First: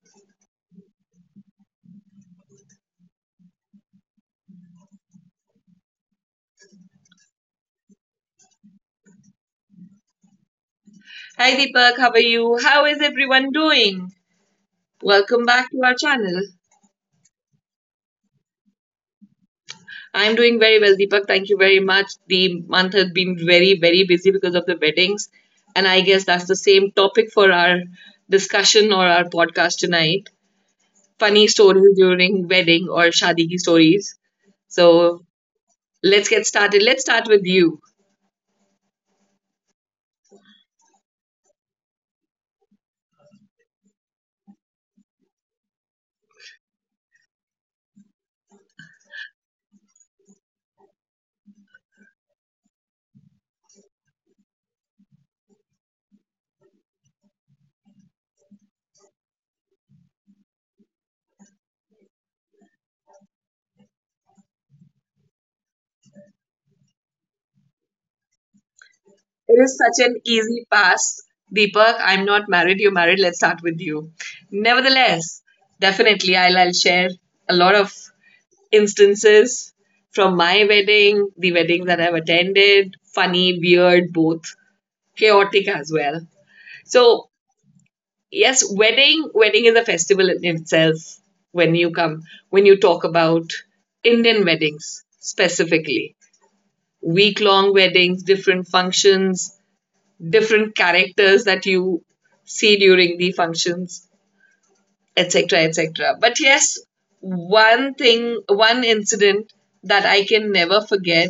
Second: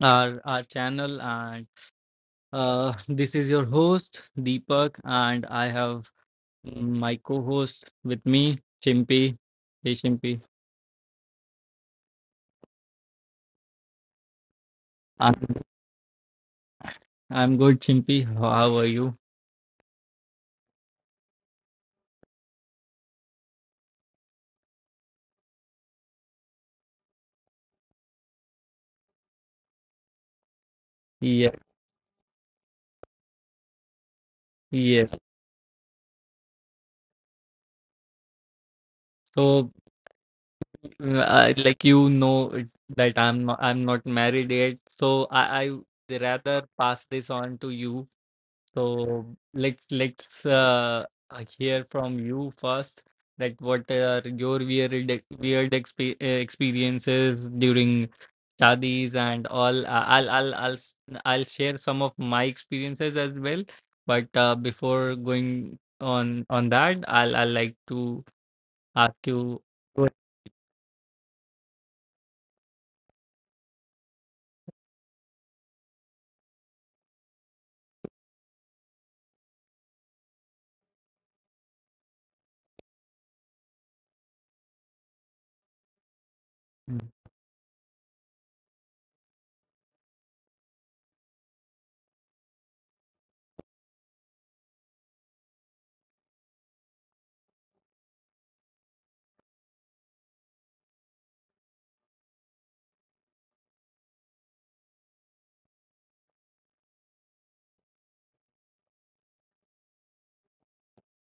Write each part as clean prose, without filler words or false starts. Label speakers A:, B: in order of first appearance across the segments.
A: our channel, and this is your host Deepak, and I have my co-host with me, Chimpy. Hey Chimpy,
B: Hi Deepak, how are you? How is everyone doing? Welcome
A: I'm,
B: back to our channel.
A: I'm good. Chimpy, how are you?
B: I'm doing very well, Deepak. Thank you very much. The month has been very, very busy because of the weddings. And I guess that's the same topic for our discussion or our podcast tonight. Funny
A: Yeah,
B: stories during wedding or shadi ki stories.
A: yeah.
B: So let's get started. Let's start with you.
A: So like you know that I'm not married yet, so I rather pass this on to you. So let's hear from you first. Like, what are your weird ex- weird exp experiences during shadis and all? I'll share some of my experiences as well. But before going on that, I'll like to ask you.
B: It is such an easy pass. Deepak, I'm not married, you're married, let's start with you. Nevertheless, definitely, I'll share a lot of instances from my wedding, the weddings that I've attended, funny, weird, both, chaotic as well. So, yes, wedding is a festival in itself when you come, when you talk about Indian weddings specifically. Week long weddings, different functions, different characters that you see during the functions, etc., etc. But yes, one incident that I can never forget.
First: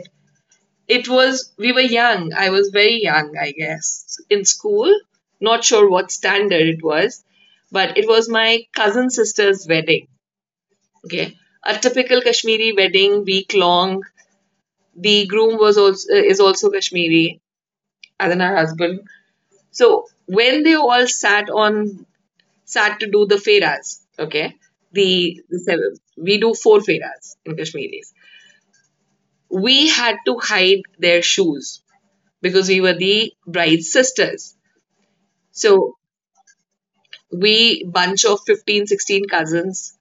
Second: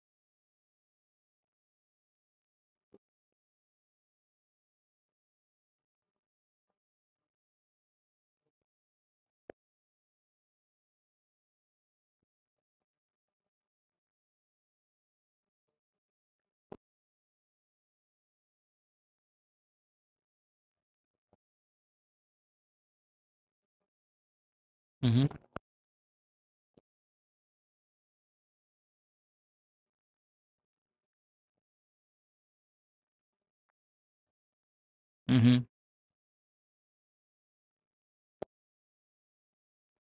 B: It was, we were young. I was very young, I guess, in school. Not sure what standard it was, but it was my cousin sister's wedding. Okay. A typical Kashmiri wedding, week long. The groom was also, is also Kashmiri, as in her husband. So when they all sat on start to do the feras. Okay,
A: Mm-hmm,
B: the we do four feras in Kashmiris. We had to hide their shoes because we were the bride's sisters.
A: mm-hmm,
B: So we bunch of 15, 16 cousins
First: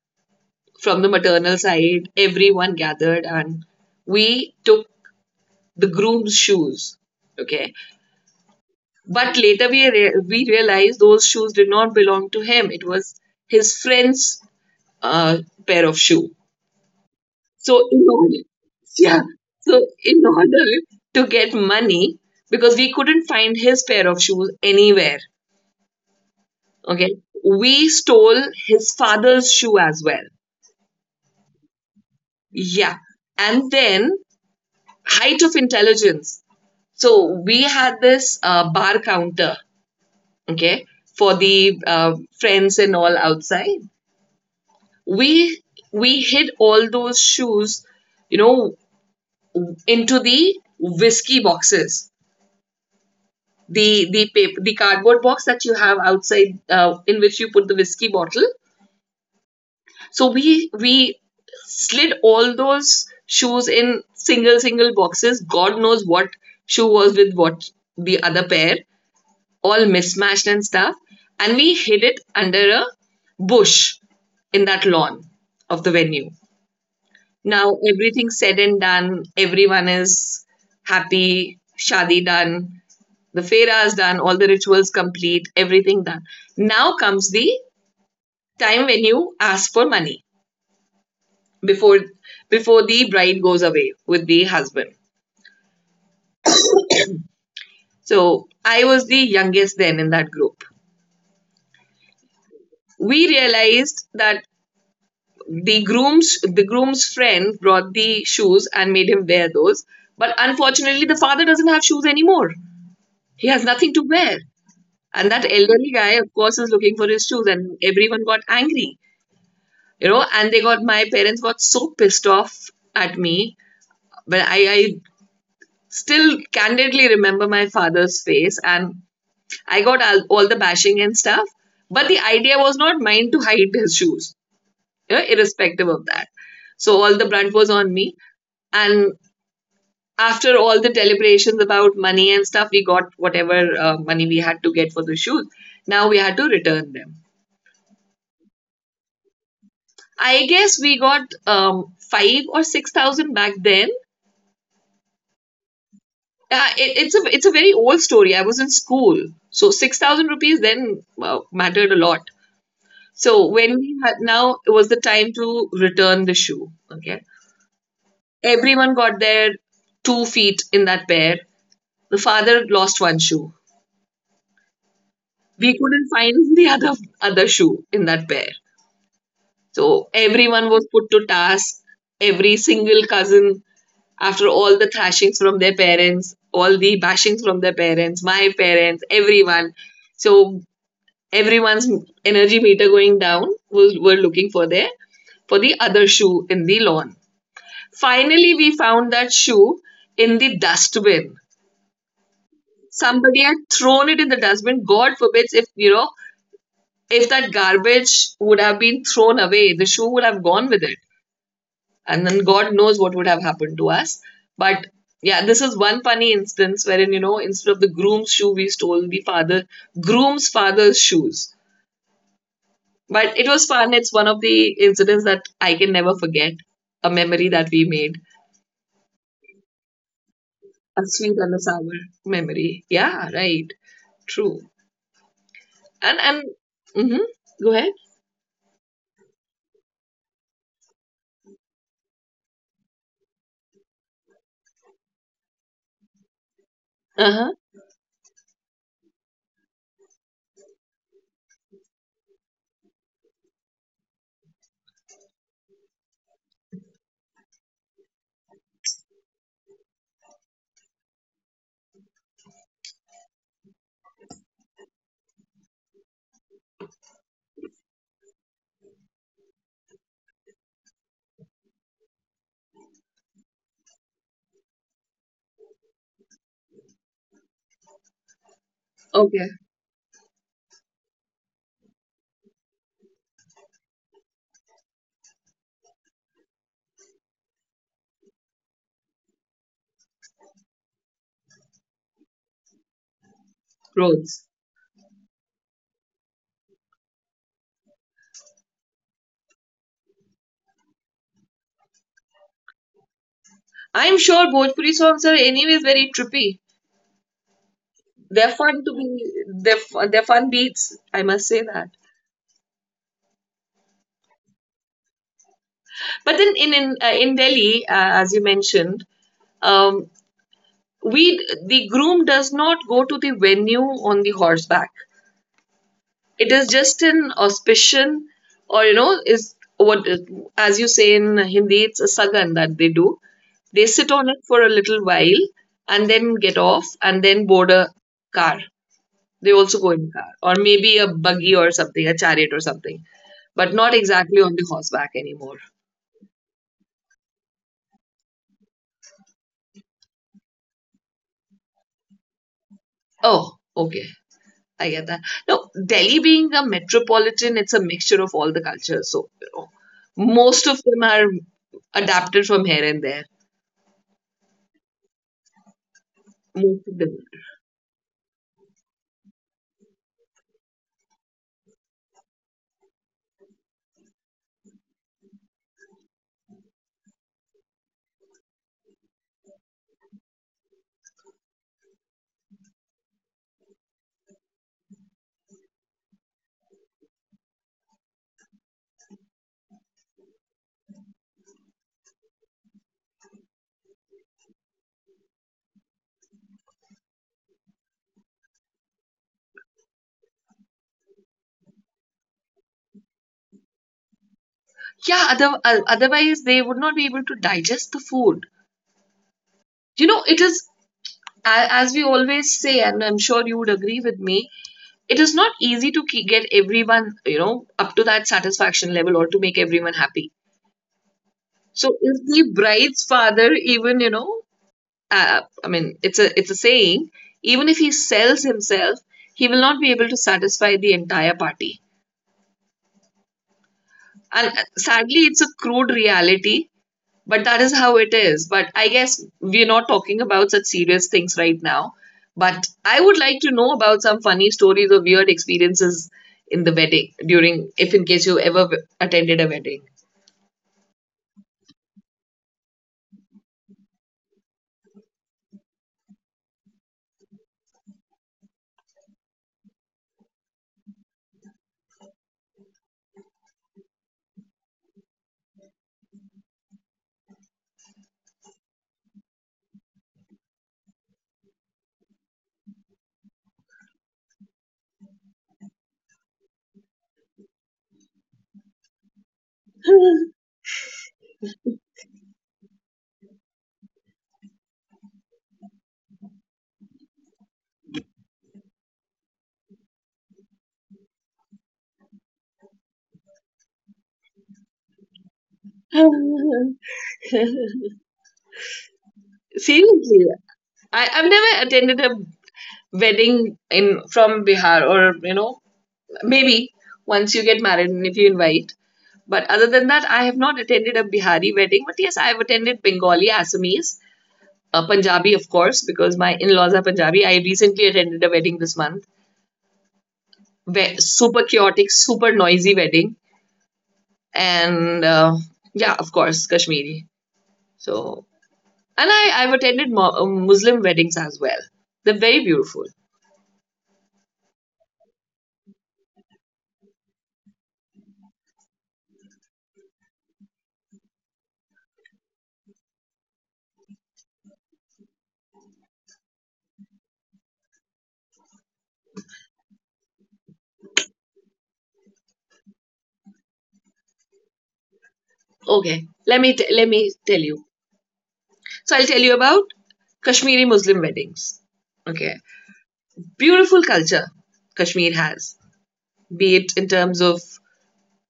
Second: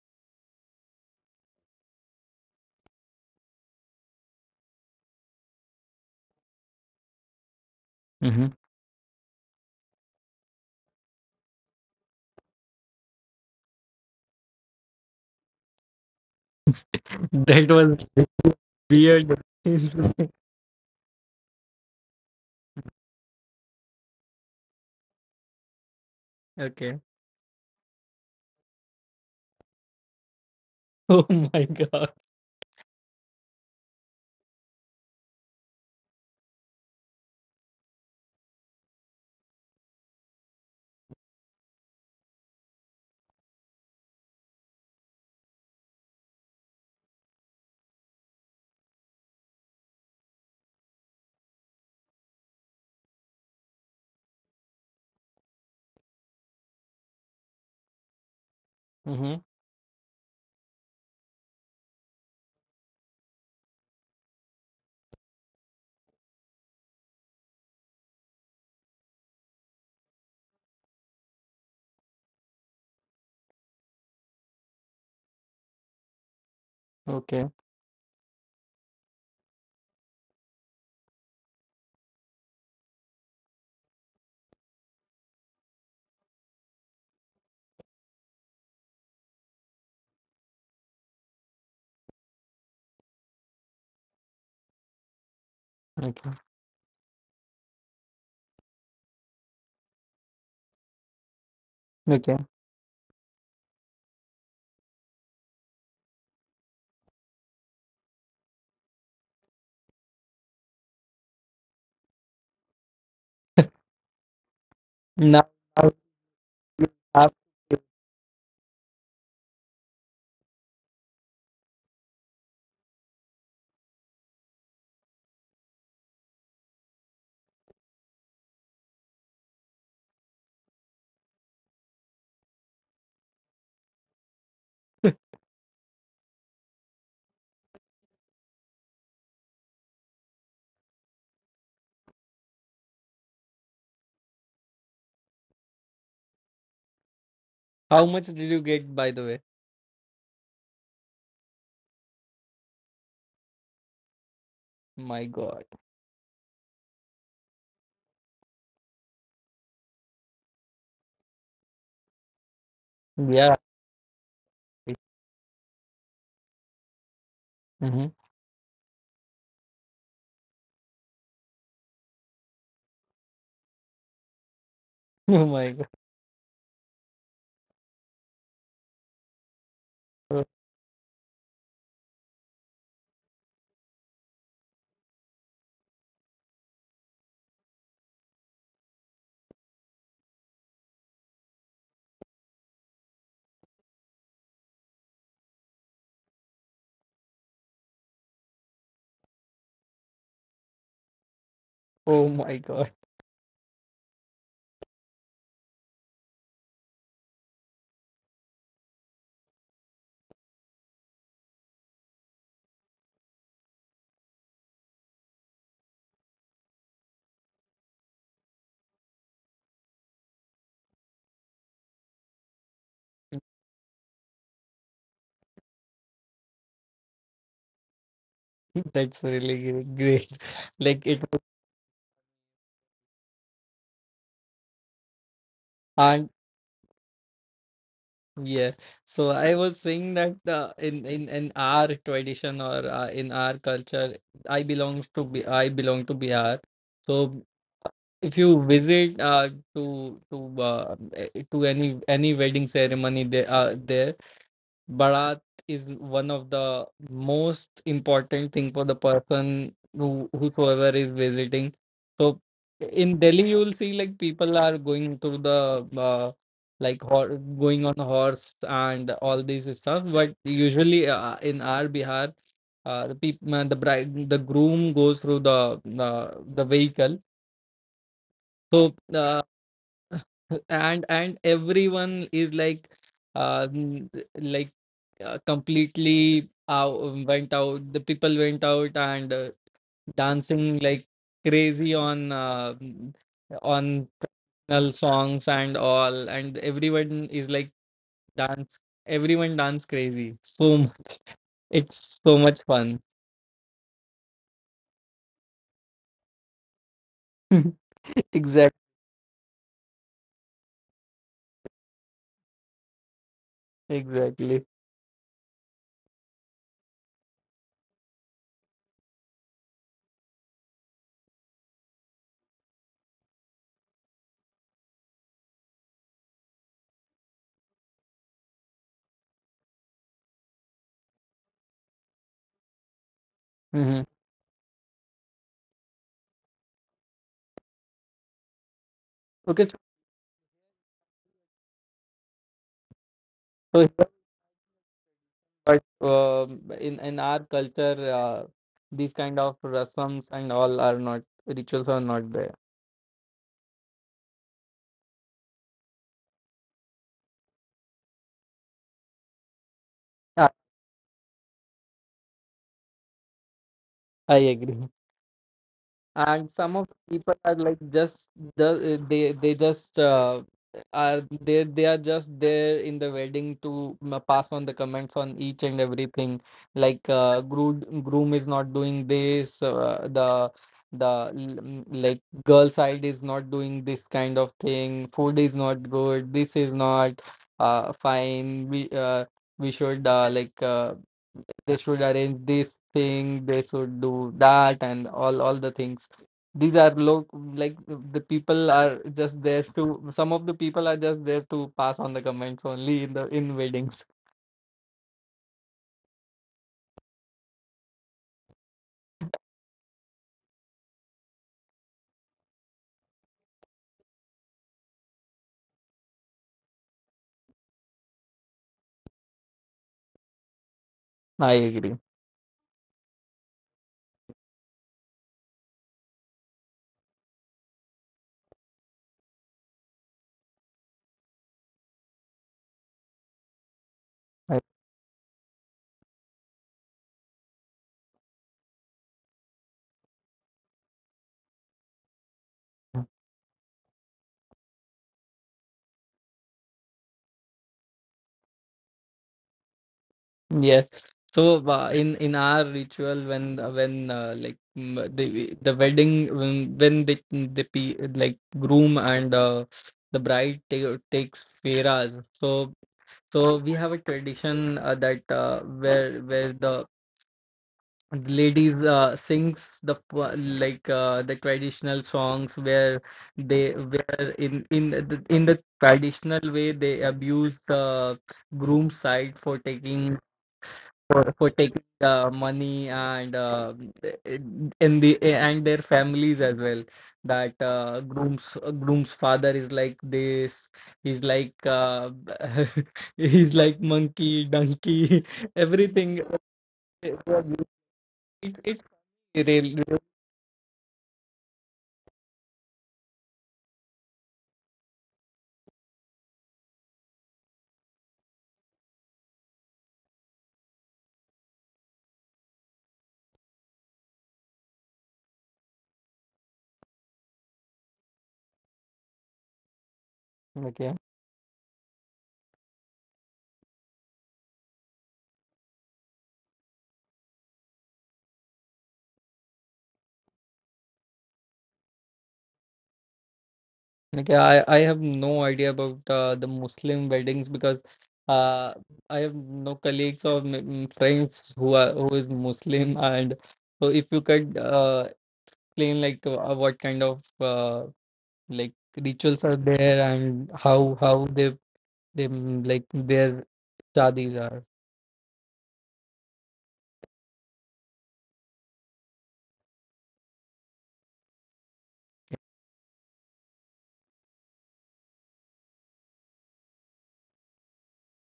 B: from the maternal side. Everyone gathered and we took the groom's shoes. Okay,
A: mm-hmm.
B: but later we realized those shoes did not belong to him. It was his friend's uh, pair of shoe.
A: That
B: So in
A: was
B: order, yeah,
A: weird.
B: so in order to get money, because we couldn't find his pair of shoes anywhere,
A: Okay.
B: okay, we stole his father's shoe as well.
A: Oh my God.
B: Yeah, and then height of intelligence. So we had this bar counter, okay, for the friends and all outside. We we hid all those shoes, you know, into the whiskey boxes the paper, the cardboard box that you have outside in which you put the whiskey bottle.
A: Mm-hmm.
B: So we slid all those shoes in single single boxes. God knows what shoe was with what the other pair, all mismatched and stuff. And we hid it under a bush in that lawn of the venue.
A: Okay.
B: Now everything's said and done. Everyone is happy. Shadi done. The Fera is done, all the rituals complete, everything done. Now comes the time when you ask for money before before the bride goes away with the husband.
A: Okay.
B: So I was the youngest then in that group.
A: Okay.
B: We realized that the groom's friend brought the shoes and made him wear those. But unfortunately, the father doesn't have shoes anymore. He has nothing to wear. And that
A: Now,
B: elderly guy, of course, is
A: you
B: looking for his
A: have
B: shoes, and everyone got angry. You know, and they got my parents got so pissed off at me, but I still candidly remember my father's face, and I got all the bashing and stuff, but the idea was not mine to hide his shoes, you
A: to-
B: know, irrespective of that. So all the brunt was on me, and after all the deliberations about money and stuff, we got whatever money we had to get for the shoes. Now we had to return them.
A: how much did you get, by the way?
B: I guess we got um, 5 or 6 thousand back then.
A: My God.
B: It's a very old story. I was in school, so 6,000 rupees then mattered a lot. So
A: Yeah.
B: when we had now it was the time to return the shoe. Okay,
A: Hmm.
B: everyone got their 2 feet in that pair. The father lost one shoe.
A: Oh
B: We
A: my
B: couldn't find the other shoe in that pair. So
A: God.
B: everyone was put to task. Every single cousin, after all the thrashings from their parents, all the bashings from their parents, my parents, everyone. So everyone's energy meter going down. We were looking for there for the other shoe in the lawn. Finally, we found that shoe in the dustbin.
A: Oh my God.
B: Somebody had thrown it in the dustbin. God forbids, if you know, if that garbage would have been thrown away, the shoe would have gone with it, and then God knows what would have happened to us. But yeah, this is one funny instance wherein, you know, instead of the groom's shoe we stole the father groom's father's shoes. But it was fun. It's one of the incidents that I can never forget. A memory that we made.
A: That's really great.
B: A
A: Like it
B: sweet
A: was,
B: and a sour memory. Yeah, right. True. And
A: and
B: and mm-hmm. Go ahead.
A: yeah. So I was saying that in our tradition or in our culture, I belong to Bihar. So
B: Uh-huh.
A: if you visit to to any wedding ceremony there. Bharat is one of the most important thing for the person whosoever is visiting. So in Delhi, you will see like people are going through the like hor going on horse and all these stuff. But usually in our Bihar, the people, the bride, the groom goes through the vehicle. So
B: Okay.
A: and everyone is like uh n- like completely out, went out, the people went out and dancing like crazy on
B: Roads.
A: traditional songs and all, and everyone is like dance, everyone dance crazy, it's so much fun.
B: I'm sure Bhojpuri songs are anyways very trippy. They're
A: Exactly.
B: fun to be. They're fun beats. I must say that.
A: Exactly.
B: But then in Delhi, as you mentioned, um, we the groom does not go to the venue on the horseback. It is just an auspicion, or you know, is what as you say in Hindi, it's a sagan that they do. They
A: Mhm.
B: sit on it for a little while and then get off and then board a car. They
A: Okay.
B: also go in car or maybe a buggy or something, a chariot or something, but not
A: So
B: exactly on the horseback anymore.
A: but um in our culture, these kind of rasams and all are not rituals are not there.
B: Oh, okay. I get that. Now, Delhi being a metropolitan, it's a mixture of all the cultures. So, you know,
A: i,
B: most of them are adapted from here and there.
A: I agree, and some
B: Most
A: of
B: of them.
A: people are like just the they just are they are just there in the wedding pass on the comments on each and everything, like groom is not doing this, the like girl side is not doing this kind of thing, food is not good, this is not fine, we should like they should arrange this thing, they should do that, and all the things. These are low, like the people are just there to, some of the people are just there to pass on the comments only in weddings.
B: Yeah. Other, otherwise they would not be able to digest the food, you know. It is, as we always say, and I'm sure you would agree with me, it is not easy to get everyone, you know, up to that satisfaction level, or to make everyone happy.
A: I
B: So
A: agree.
B: if the bride's father, even you know, I mean, it's a saying, even if he sells himself, he will not be able to satisfy the entire party. And
A: I,
B: sadly, it's a crude reality. But that is how it is. But I guess we're not talking about such serious things right now. But I would like to know about some funny stories or weird experiences in the wedding during, if in case you ever attended a wedding.
A: yes. So in our ritual when like the wedding when like groom and the bride takes feras. So So we have a tradition that where the ladies sings the like the traditional songs where they where in the traditional way they abuse the groom side for taking, for taking the money and in the and their families as well, that groom's father is like this, he's like he's like monkey donkey everything. It's really, really.
B: Seriously, I've never attended a wedding in from Bihar, or you know, maybe once you get married and if you invite. But other than that, I have not attended a Bihari wedding. But yes, I have attended Bengali, Assamese, Punjabi, of course, because my in laws are Punjabi. I recently attended a wedding this month.
A: Okay.
B: Super chaotic, super noisy wedding. And yeah, of course, Kashmiri. So, and I've attended Muslim weddings as well. They're very beautiful.
A: Okay, I have no idea about the Muslim weddings because uh, I have no colleagues or friends who are who is Muslim. And so if you could explain like what kind of like rituals are there and how they like their shadis are.
B: Okay, let me tell you. So, I'll tell you about Kashmiri Muslim weddings. Okay, beautiful culture Kashmir has, be it in terms of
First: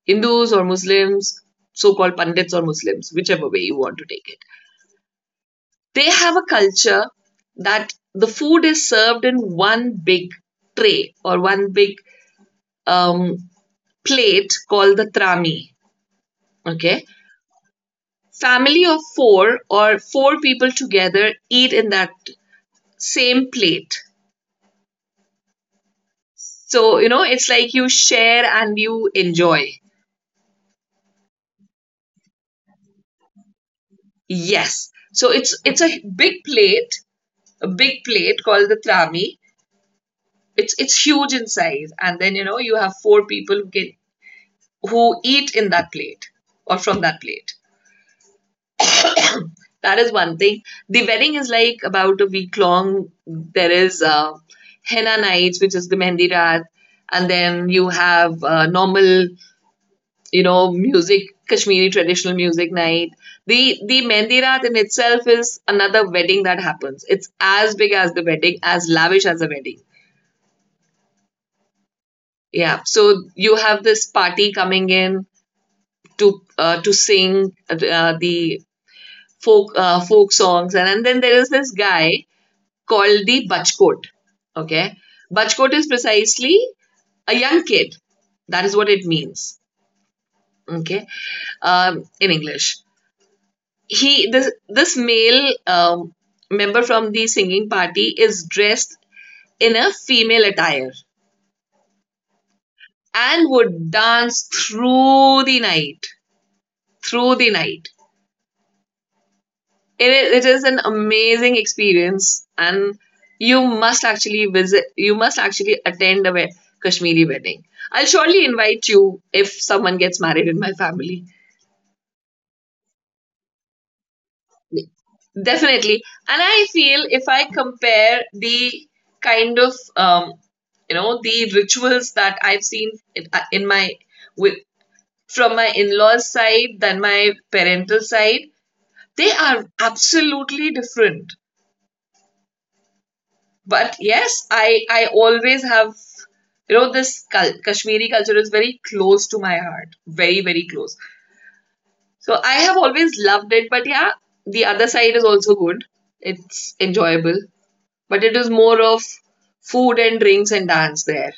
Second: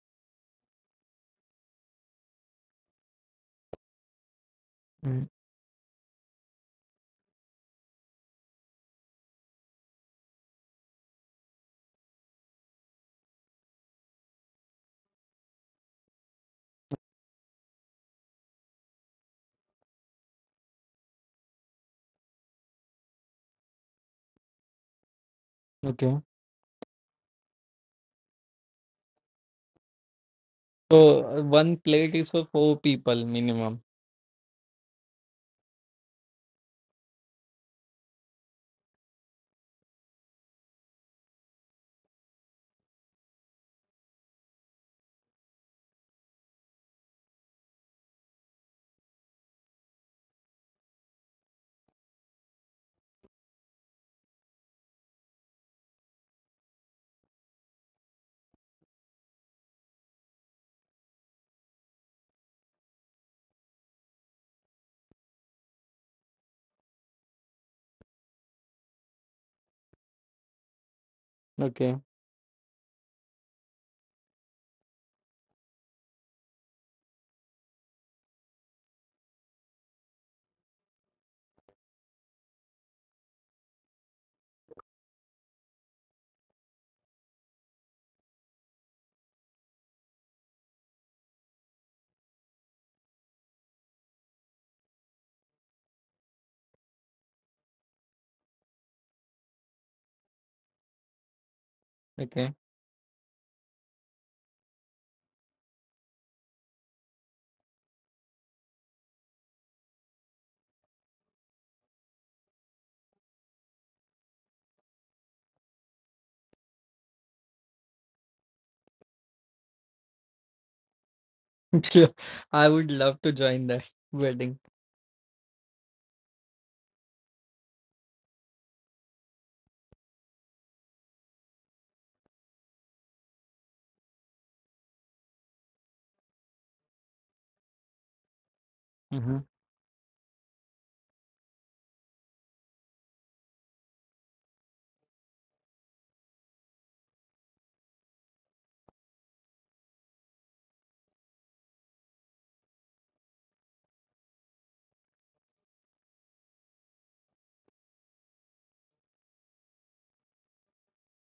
B: Hindus or Muslims, so called Pandits or Muslims, whichever way you want to take it.
A: Mm.
B: They have a culture that the food is served in one big tray or one big um, plate called the trami. Okay. Family of four or four people together eat in that same plate.
A: Okay.
B: So, you know, it's like you share and you enjoy.
A: So one plate is for four people minimum.
B: Yes. So it's a big plate called the trami. It's huge in size, and then you know you have four people who can who eat in that plate or from that plate. That is one thing. The wedding is like about a week long. There is henna nights, which is the mehndi raat, and then you have normal, you know, music, Kashmiri traditional music night. The mehndi raat in itself is another wedding that happens. It's as big as the wedding, as lavish as a wedding.
A: Okay.
B: Yeah. So you have this party coming in to sing the folk songs, and then there is this guy called the Bachkot. Okay, Bachkot is precisely a young kid. That is what it means. Okay, in English, he this this male member from the singing party is dressed in a female attire
A: Okay.
B: and would dance through the night, through the night. It is an amazing experience, and you must actually visit. You must actually attend a Kashmiri wedding. I'll surely invite you if someone gets married in my family.
A: Sure. I would love to join that wedding.
B: Definitely, and I feel if I compare the kind of you know the rituals that I've seen in my with from my in-laws side than my parental side, they
A: Mm-hmm.
B: are absolutely different. But yes, I always have you know this Kashmiri culture is very close to my heart, very very close. So I have always loved it, but yeah, the other side is also good. It's enjoyable, but it is more of food and drinks and dance there.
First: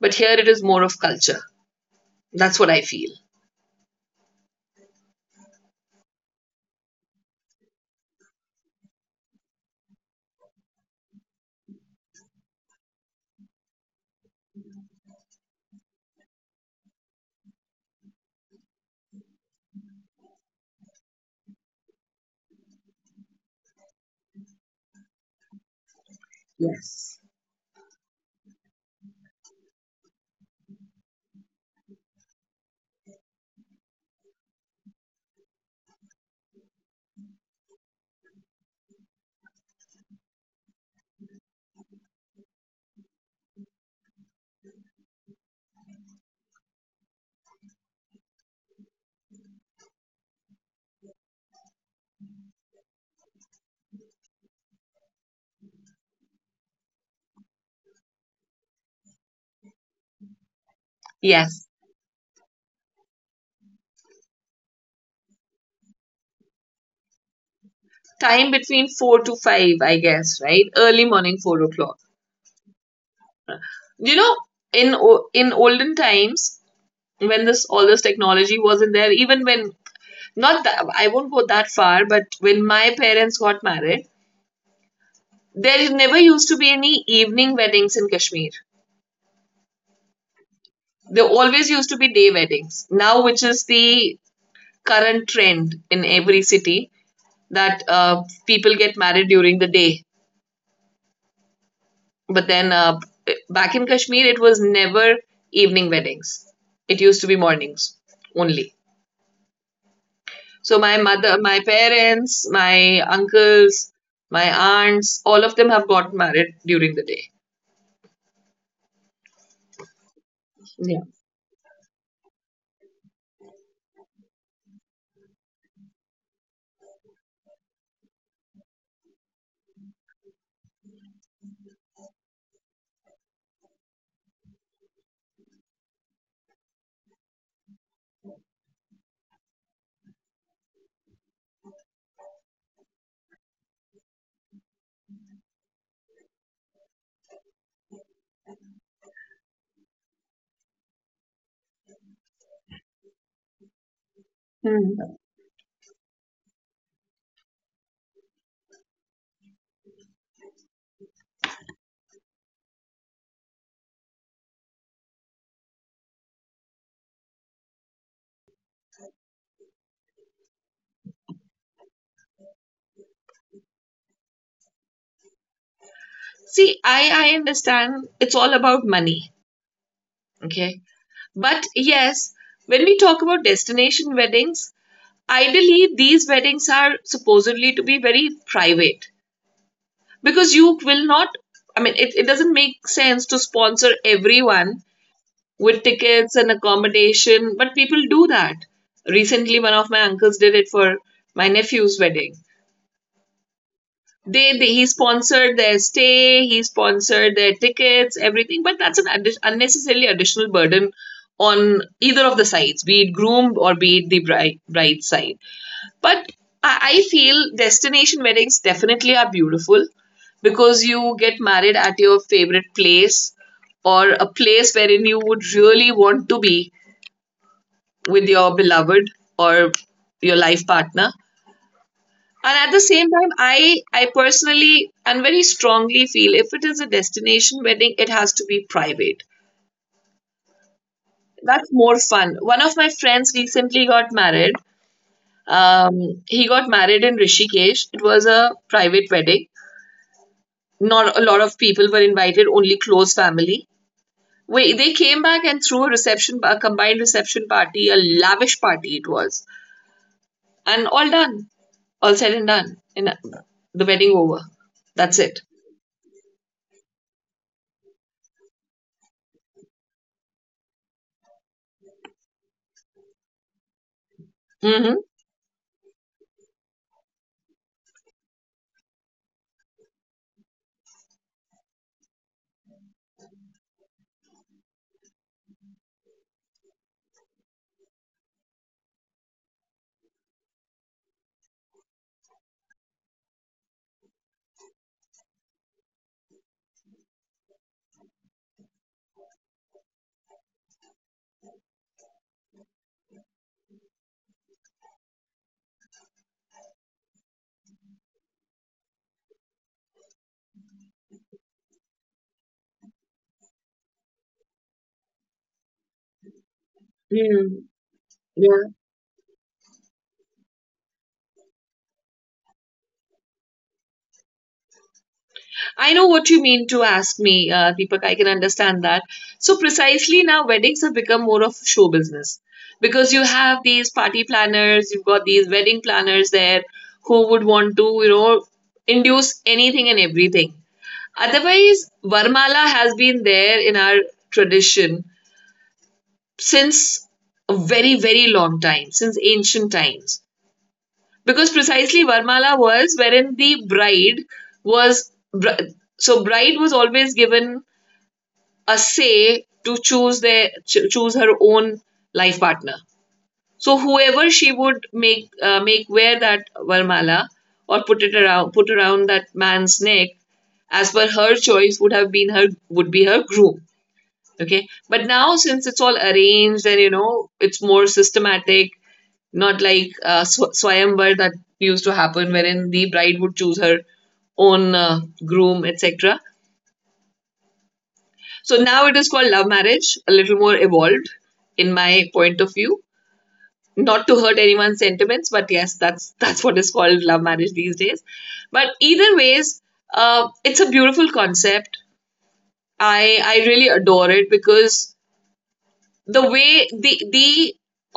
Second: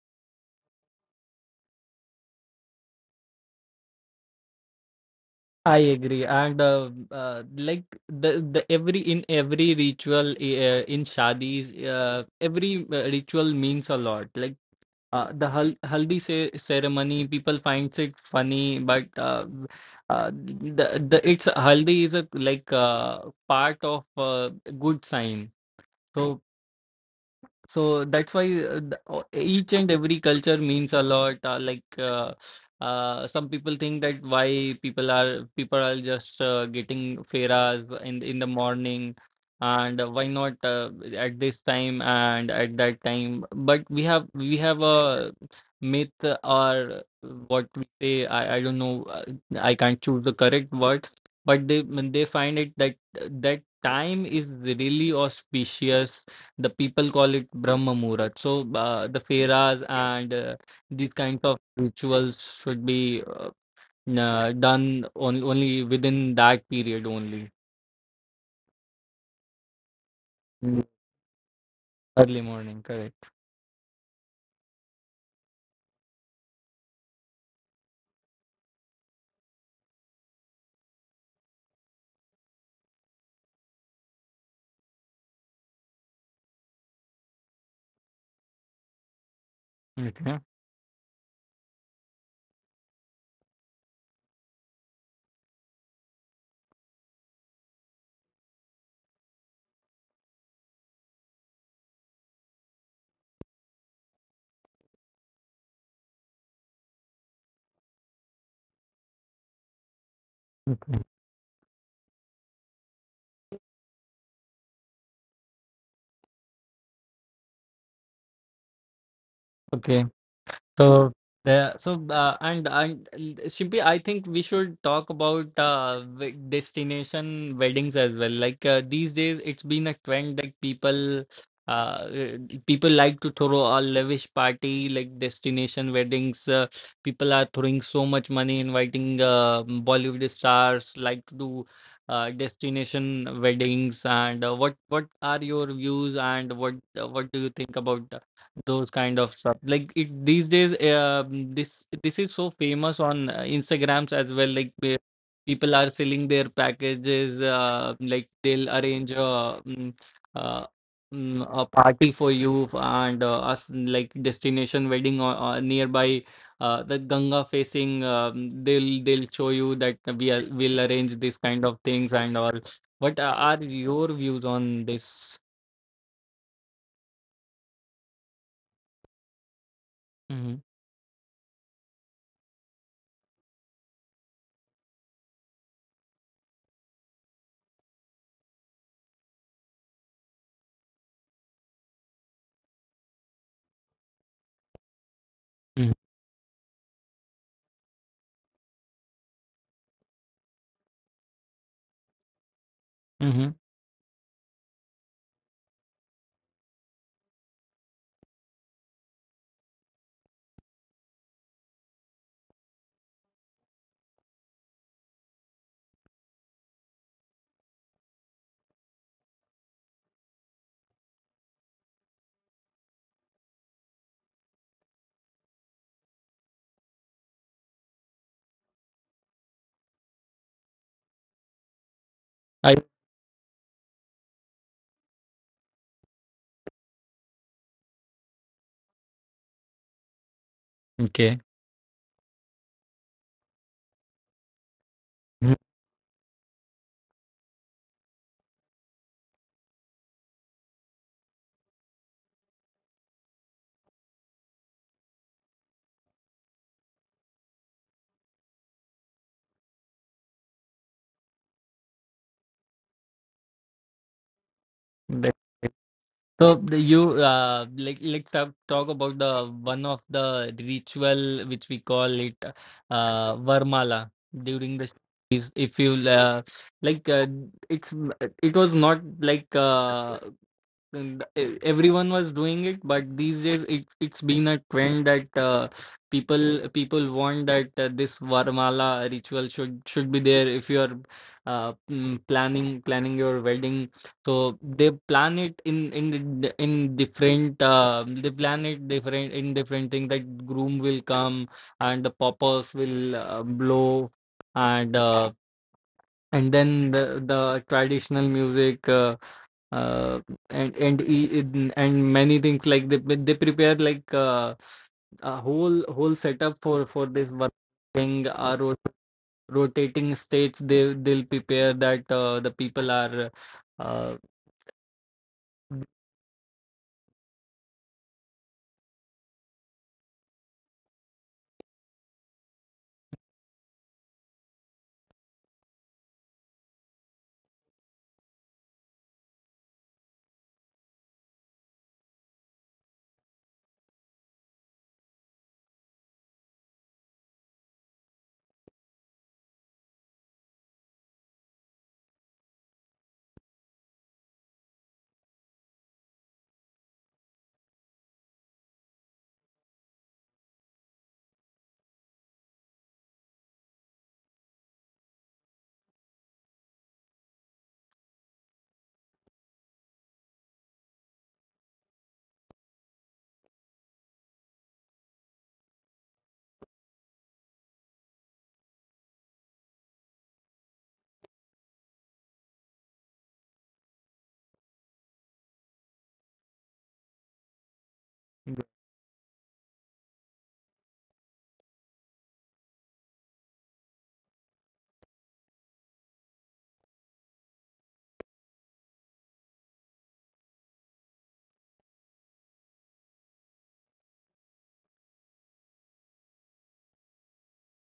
B: But here it is more of culture. That's what I feel.
A: I agree, and like the every in every ritual in shadis, every ritual means a lot. Like the haldi ceremony, people finds it funny, but the it's haldi is a like part of good sign. So,
B: Yes.
A: so that's why each and every culture means a lot. Like some people think that why people are just getting feras in the morning, and why not at this time and at that time. But we have a myth or what we say. I don't know. I can't choose the correct word, but they when they find it that that time is really auspicious, the people call it Brahma Muhurat. So the Feras and these kinds of
B: Yes.
A: rituals should be only within that period only.
B: Time between four to five, I guess, right?
A: Mm.
B: Early morning, four o'clock.
A: Early morning, correct.
B: You know, in olden times, when this all this technology wasn't there, even when, not that I won't go that far, but when my parents got married, there never used to be any evening weddings in Kashmir.
A: Okay.
B: There always used to be day weddings, now which is the current trend in every city, that people get married during the day, but then back in Kashmir it was never evening weddings. It used to be mornings only. So my
A: Okay.
B: mother, my parents, my uncles, my aunts, all of them have got married during the day.
A: Okay.
B: Yeah.
A: So the so and Shimpi, I think we should talk about destination weddings as well. Like these days, it's been a trend that uh uh, people like to throw a lavish party like destination weddings. People are throwing so much money, inviting Bollywood stars, like to do destination weddings. And what are your views, and what do you think about those kind of stuff, like it these days? This is so famous on instagrams as well, like where
B: Hmm.
A: people are selling their packages, like they'll arrange uh, a party for you and us, like destination wedding or nearby the ganga facing, they'll show you that will arrange this kind of things and all. What are your views on this?
B: See, I understand it's all about money.
A: Mm-hmm.
B: Okay. But yes, when we talk about destination weddings, ideally these weddings are supposedly to be very private, because you will not, I mean, it doesn't make sense to sponsor everyone with tickets and accommodation, but people do that. Recently, one of my uncles did it for my nephew's wedding.
A: Mm-hmm.
B: They he sponsored their stay, he sponsored their tickets, everything, but that's an unnecessarily additional burden on either of the sides, be it groom or be it the bride, bride's side. But I feel destination weddings definitely are beautiful, because you get married at your favorite place, or a place wherein you would really want to be with your beloved, or your life partner. And
A: I.
B: at the same time, I personally and very strongly feel if it is a destination wedding, it has to be private.
A: Okay.
B: That's more fun. One of my friends recently got married. He got married in Rishikesh. It was a private wedding. Not a lot of people were invited, only close family. Wait, they came back and threw a reception, a combined reception party, a lavish party it was, and all done. All said and done, and the wedding over. That's
A: Right.
B: it.
A: You like let's talk about the one of the ritual which we call it Varmala during the,
B: Mm-hmm.
A: is if you like it's it was not like and everyone was doing it, but these days it's been a trend that people want that this varmala ritual should be there if you are planning your wedding. So they plan it in different, they plan it different in different thing, that groom will come and the poppers will blow, and uh, and then the traditional music, uh, and many things, like they prepare like a whole setup for this one
B: Mm.
A: thing,
B: Yeah.
A: rotating states they'll prepare that the people are, uh,
B: I know what you mean to ask me, Deepak. I can understand that. So, precisely now, weddings have become more of show business, because you have these party planners, you've got these wedding planners there who would want to, you know, induce anything and everything. Otherwise, Varmala has been there in our tradition since a very, very long time, since ancient times. Because precisely Varmala was wherein the bride was, so bride was always given a say to choose their, choose her own life partner. So whoever she would make make wear that Varmala, or put around that man's neck as per her choice, would have been her, would be her groom. Okay, but now since it's all arranged, and you know, it's more systematic, not like swayamvar that used to happen, wherein the bride would choose her own groom, etc. So now it is called love marriage, a little more evolved in my point of view, not to hurt anyone's sentiments, but yes, that's what is called love marriage these days. But either ways, it's a beautiful concept. I really adore it, because the way the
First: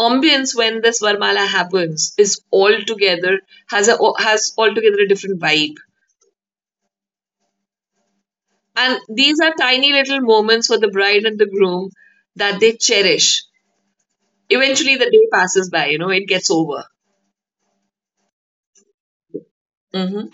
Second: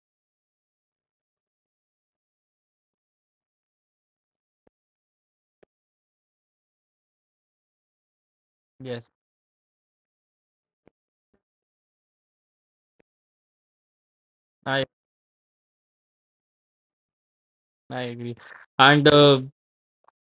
B: ambience when this Varmala happens is altogether, has altogether a different vibe. And
A: yes.
B: these are tiny little moments for the bride and the groom that they cherish.
A: I
B: Eventually, the day passes by. You know, it gets over.
A: I agree. And
B: Hmm.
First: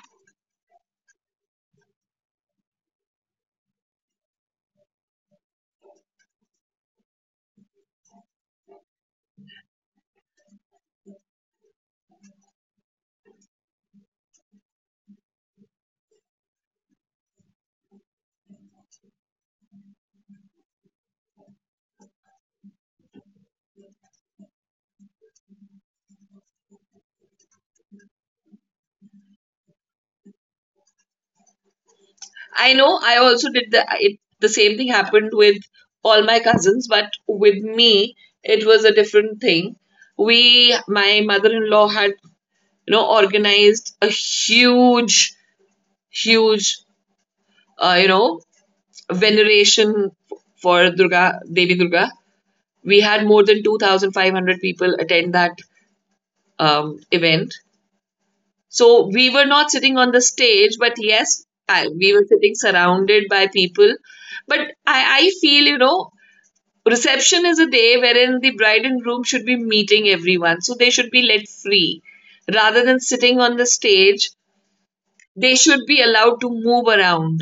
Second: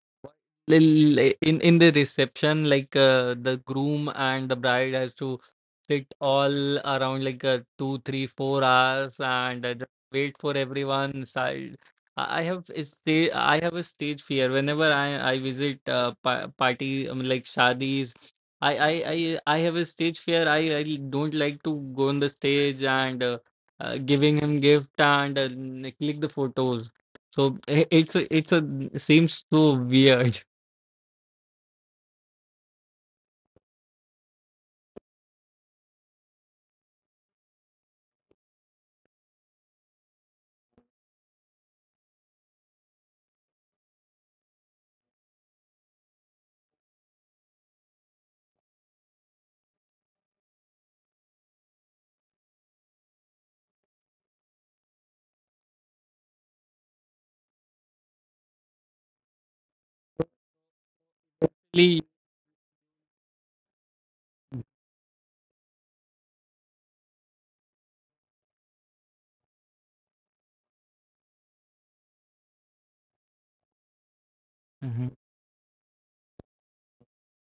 A: In the reception, like the groom and the bride has to sit all around like 2, 3, 4 hours, and just wait for everyone side. I have a stage fear whenever I visit party, like shadis. I, I i I have a stage fear. I don't like to go on the stage and giving him gift and click the photos. So it's a seems so weird.
B: I know. I also did the it, the same thing happened with all my cousins, but with me it was a different thing. We, my mother-in-law had, you know, organized a huge, huge, you know, veneration for Durga, Devi Durga. We had more than 2,500 people attend that event. So we were not sitting on the stage, but yes, I,
A: Really?
B: we were sitting surrounded by people. But I feel, you know, reception is a day wherein the bride and groom should be meeting everyone. So they should be let free rather than sitting on the stage.
A: Hmm.
B: They should be allowed to move around,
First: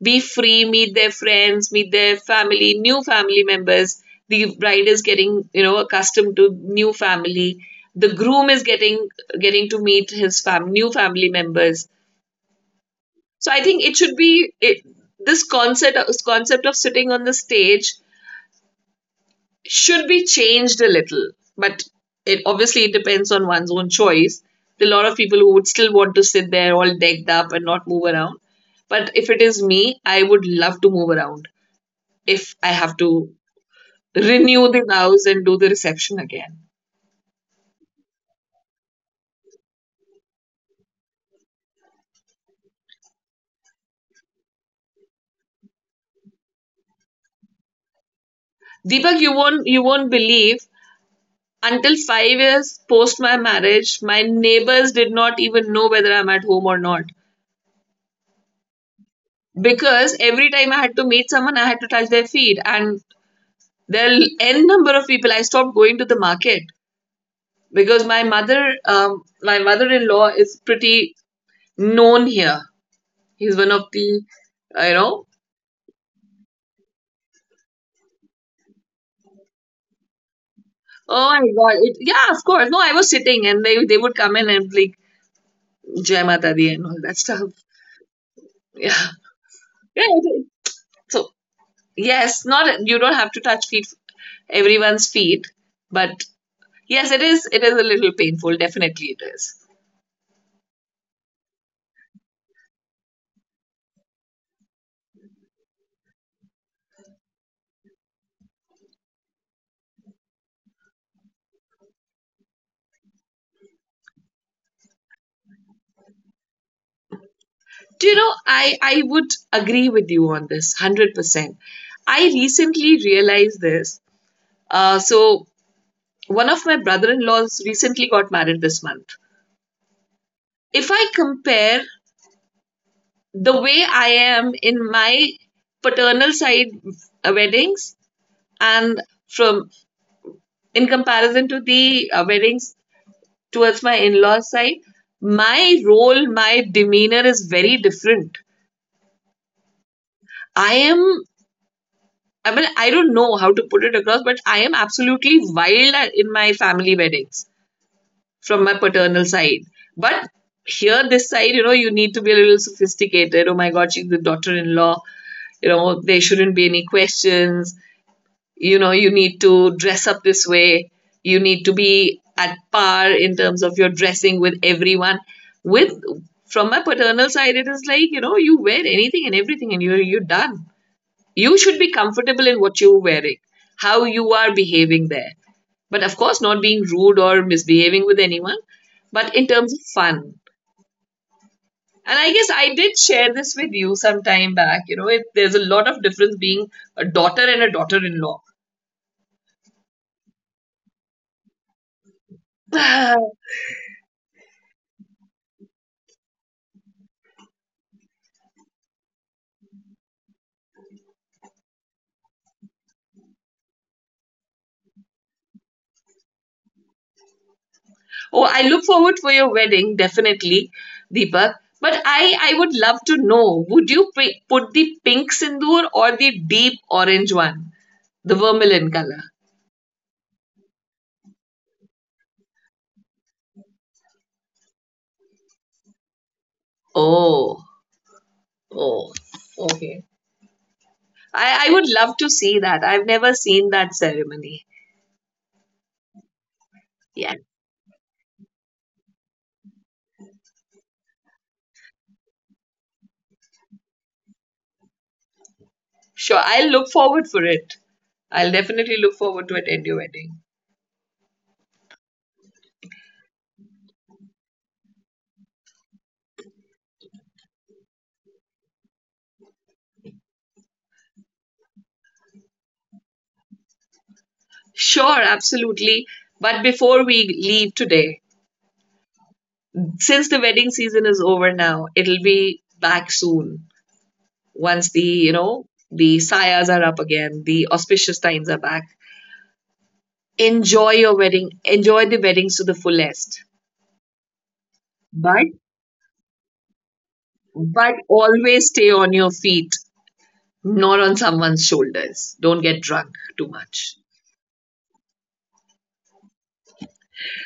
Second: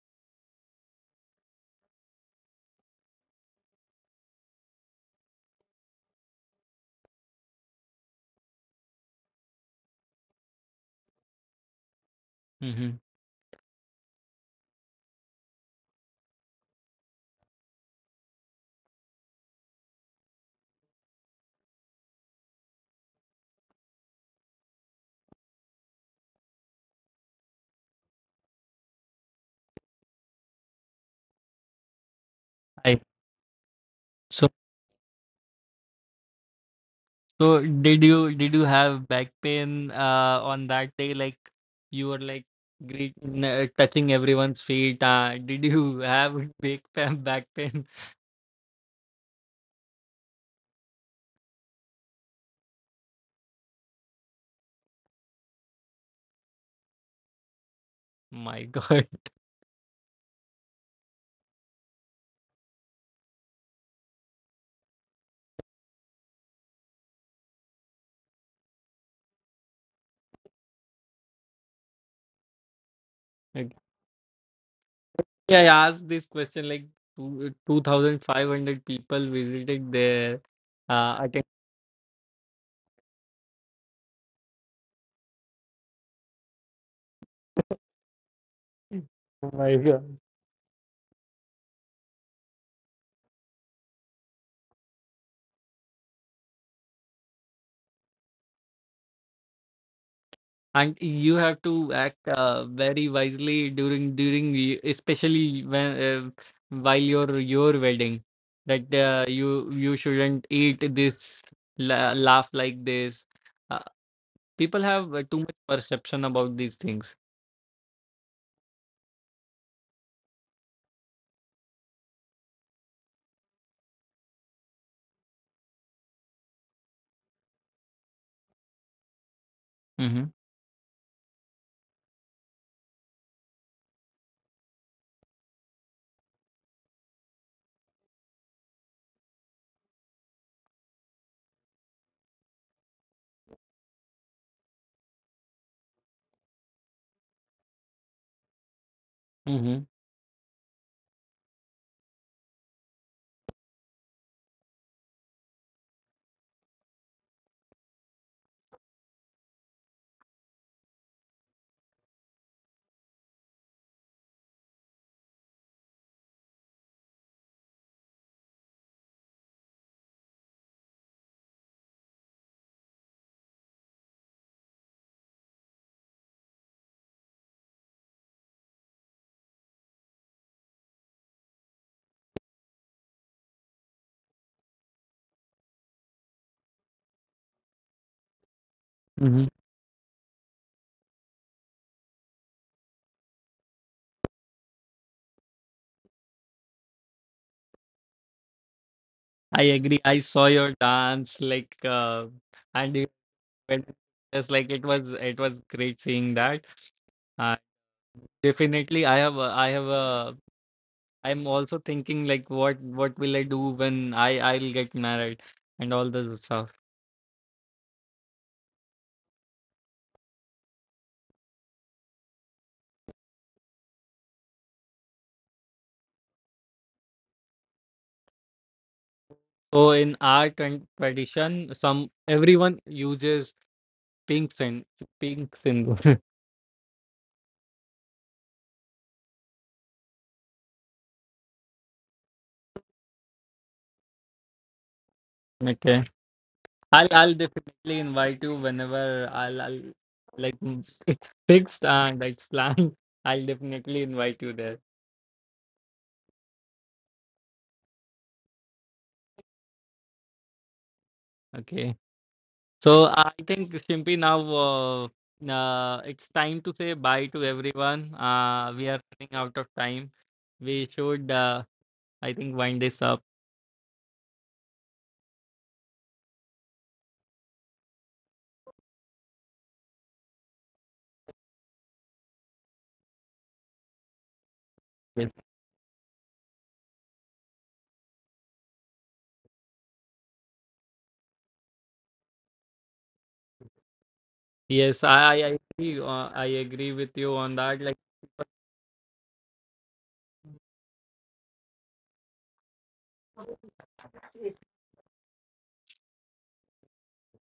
B: be free, meet their friends, meet their family, new family members. The bride is getting, you know, accustomed to new family. The groom is getting to meet his new family members.
A: Hmm.
B: So I think it should be this concept of sitting on the stage should be changed a little, but it obviously, it depends on one's own choice. There are a lot of people who would still want to sit there all decked up and not move around. But if it is me, I would love to move around if I have
A: I,
B: to
A: so
B: renew the vows and do the reception again.
A: so did you have back pain on that day? Like you were like great, touching everyone's feet. Did you have big pain back pain?
B: Deepak, you won't believe, until 5 years post my marriage, my neighbors did not even know whether I'm at home or not.
A: My God.
B: Because every time I had to meet someone, I had to touch their feet. And there are n number of people. I stopped going to the market because my mother, my mother-in-law is pretty known here. He's one
A: Like,
B: of the, you know.
A: yeah, I asked this question like 2,500 people visited there. I
B: Oh my
A: think.
B: god! It, yeah, of course. No, I was sitting, and they would come in and like Jai Mata Di and all that stuff. Yeah,
A: Oh my
B: yeah.
A: God.
B: So yes, not you don't have to touch feet, everyone's feet, but yes, it is. It is a little painful. Definitely, it is.
A: And you have to act very wisely especially when while your wedding, that you shouldn't eat this, laugh like this, uh, people have too much perception about these things.
B: Do you know, I would agree with you on this 100%. I recently realized this. So, one of my brother in laws recently got married this month.
A: Hmm.
B: If I compare the way I am in my paternal side weddings, and from, in comparison to the weddings towards my in laws side, my role, my demeanor is very different.
A: Hmm.
B: I am, I mean, I don't know how to put it across, but I am absolutely wild in my family weddings from my paternal side. But here, this side, you know, you need to be a little sophisticated. Oh my God, she's the daughter in law. You know, there shouldn't be any questions. You know, you need to dress up this way. You need to be at par in terms of your dressing with everyone. With, from my paternal side, it is like, you know, you wear anything and everything, and you're done. You should be comfortable in what you're wearing, how you are behaving there. But of course, not being rude or misbehaving with anyone, but
A: Hmm.
B: in terms of fun. And I guess I did share this with you some time back. You know, it, there's a lot of difference being a daughter and a daughter in law.
A: I agree. I saw your dance, like, and it
B: Oh,
A: went just like, it was great seeing that. Uh, definitely I have a I'm also thinking, like, what will I do when I'll get married and all this stuff.
B: I look forward for your wedding, definitely, Deepak. But I would love to know, would you put the pink sindoor or the deep orange one, the vermilion color?
A: So in our and tradition, some everyone uses pink sin pink symbol.
B: Oh, oh, okay. I would love to see that. I've never seen that ceremony.
A: Okay, I'll
B: Yeah,
A: definitely invite you whenever I'll like, it's fixed and it's planned. I'll definitely invite you there.
B: sure. I'll look forward for it. I'll definitely look forward to attend your wedding.
A: Okay. So I think Shimpi now, it's time to say bye to everyone. We are running out of time. We should I think wind this up.
B: Sure, absolutely. But before we leave today, since the wedding season is over now, it'll be back soon. Once the,
A: Yes,
B: you know, the sayas are up again, the auspicious times are back. Enjoy your wedding. Enjoy the weddings to the fullest.
A: yes, I I
B: But
A: I agree, uh, I agree with you on that.
B: but
A: Like,
B: always stay on your feet, not on someone's shoulders. Don't get drunk too much.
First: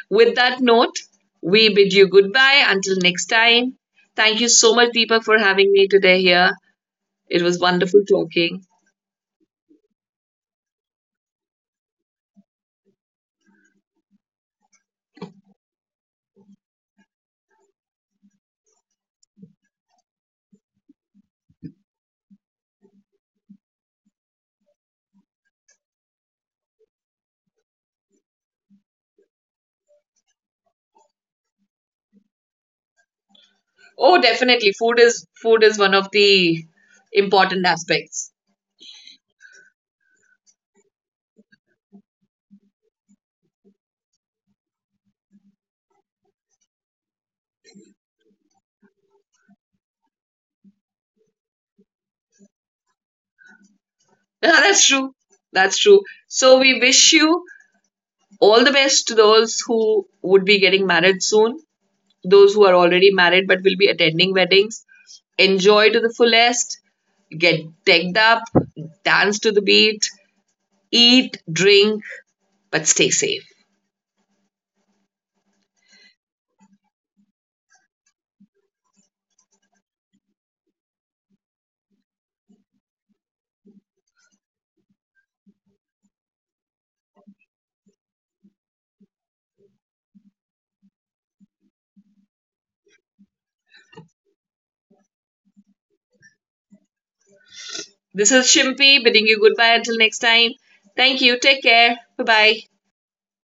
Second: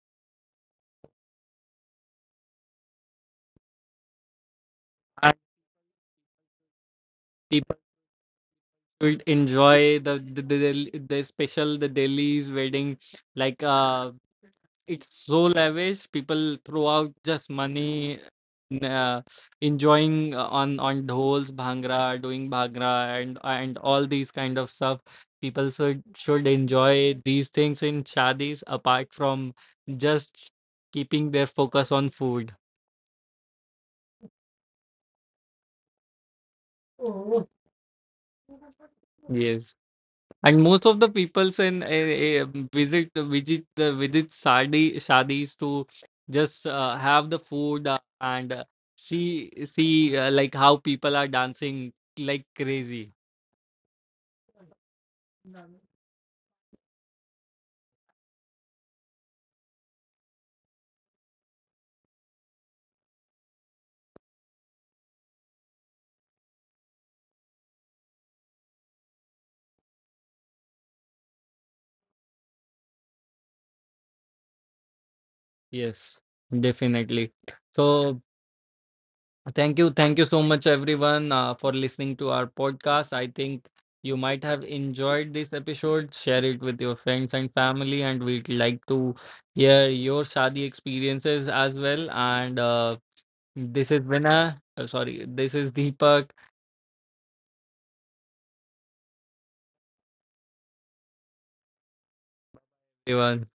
B: With that note, we bid you goodbye until next time. Thank you so much, Deepa,
A: I-
B: for having me today here. It was
A: people
B: wonderful talking.
A: should enjoy the, the special the Delhi's wedding. Like it's so lavish, people throw out just money, uh, enjoying on dhols, bhangra doing bhangra, and all these kind of stuff. People should enjoy these things in shadis apart from just keeping their focus on food.
B: Oh, definitely, food is one of the
A: Oh.
B: important aspects.
A: Yes. And most of the peoples in visit visit visit Sadi Shadis to just have the food, and see like how people are dancing like crazy.
B: Yeah, that's true. That's true. So we wish you all the best to those who would be getting married soon, those who are already married but will be attending weddings. Enjoy to the fullest, get decked up, dance to the beat, eat, drink, but stay safe.
A: Yes, definitely. So thank you so much, everyone, for listening to our podcast. I think you might have enjoyed this episode. Share it with your friends and family, and we'd like to hear your Shadi experiences as well. And this is Vinay. Sorry, this is Deepak.
B: This is Shimpy bidding you goodbye until next time. Thank you. Take care. Bye bye.
A: Everyone,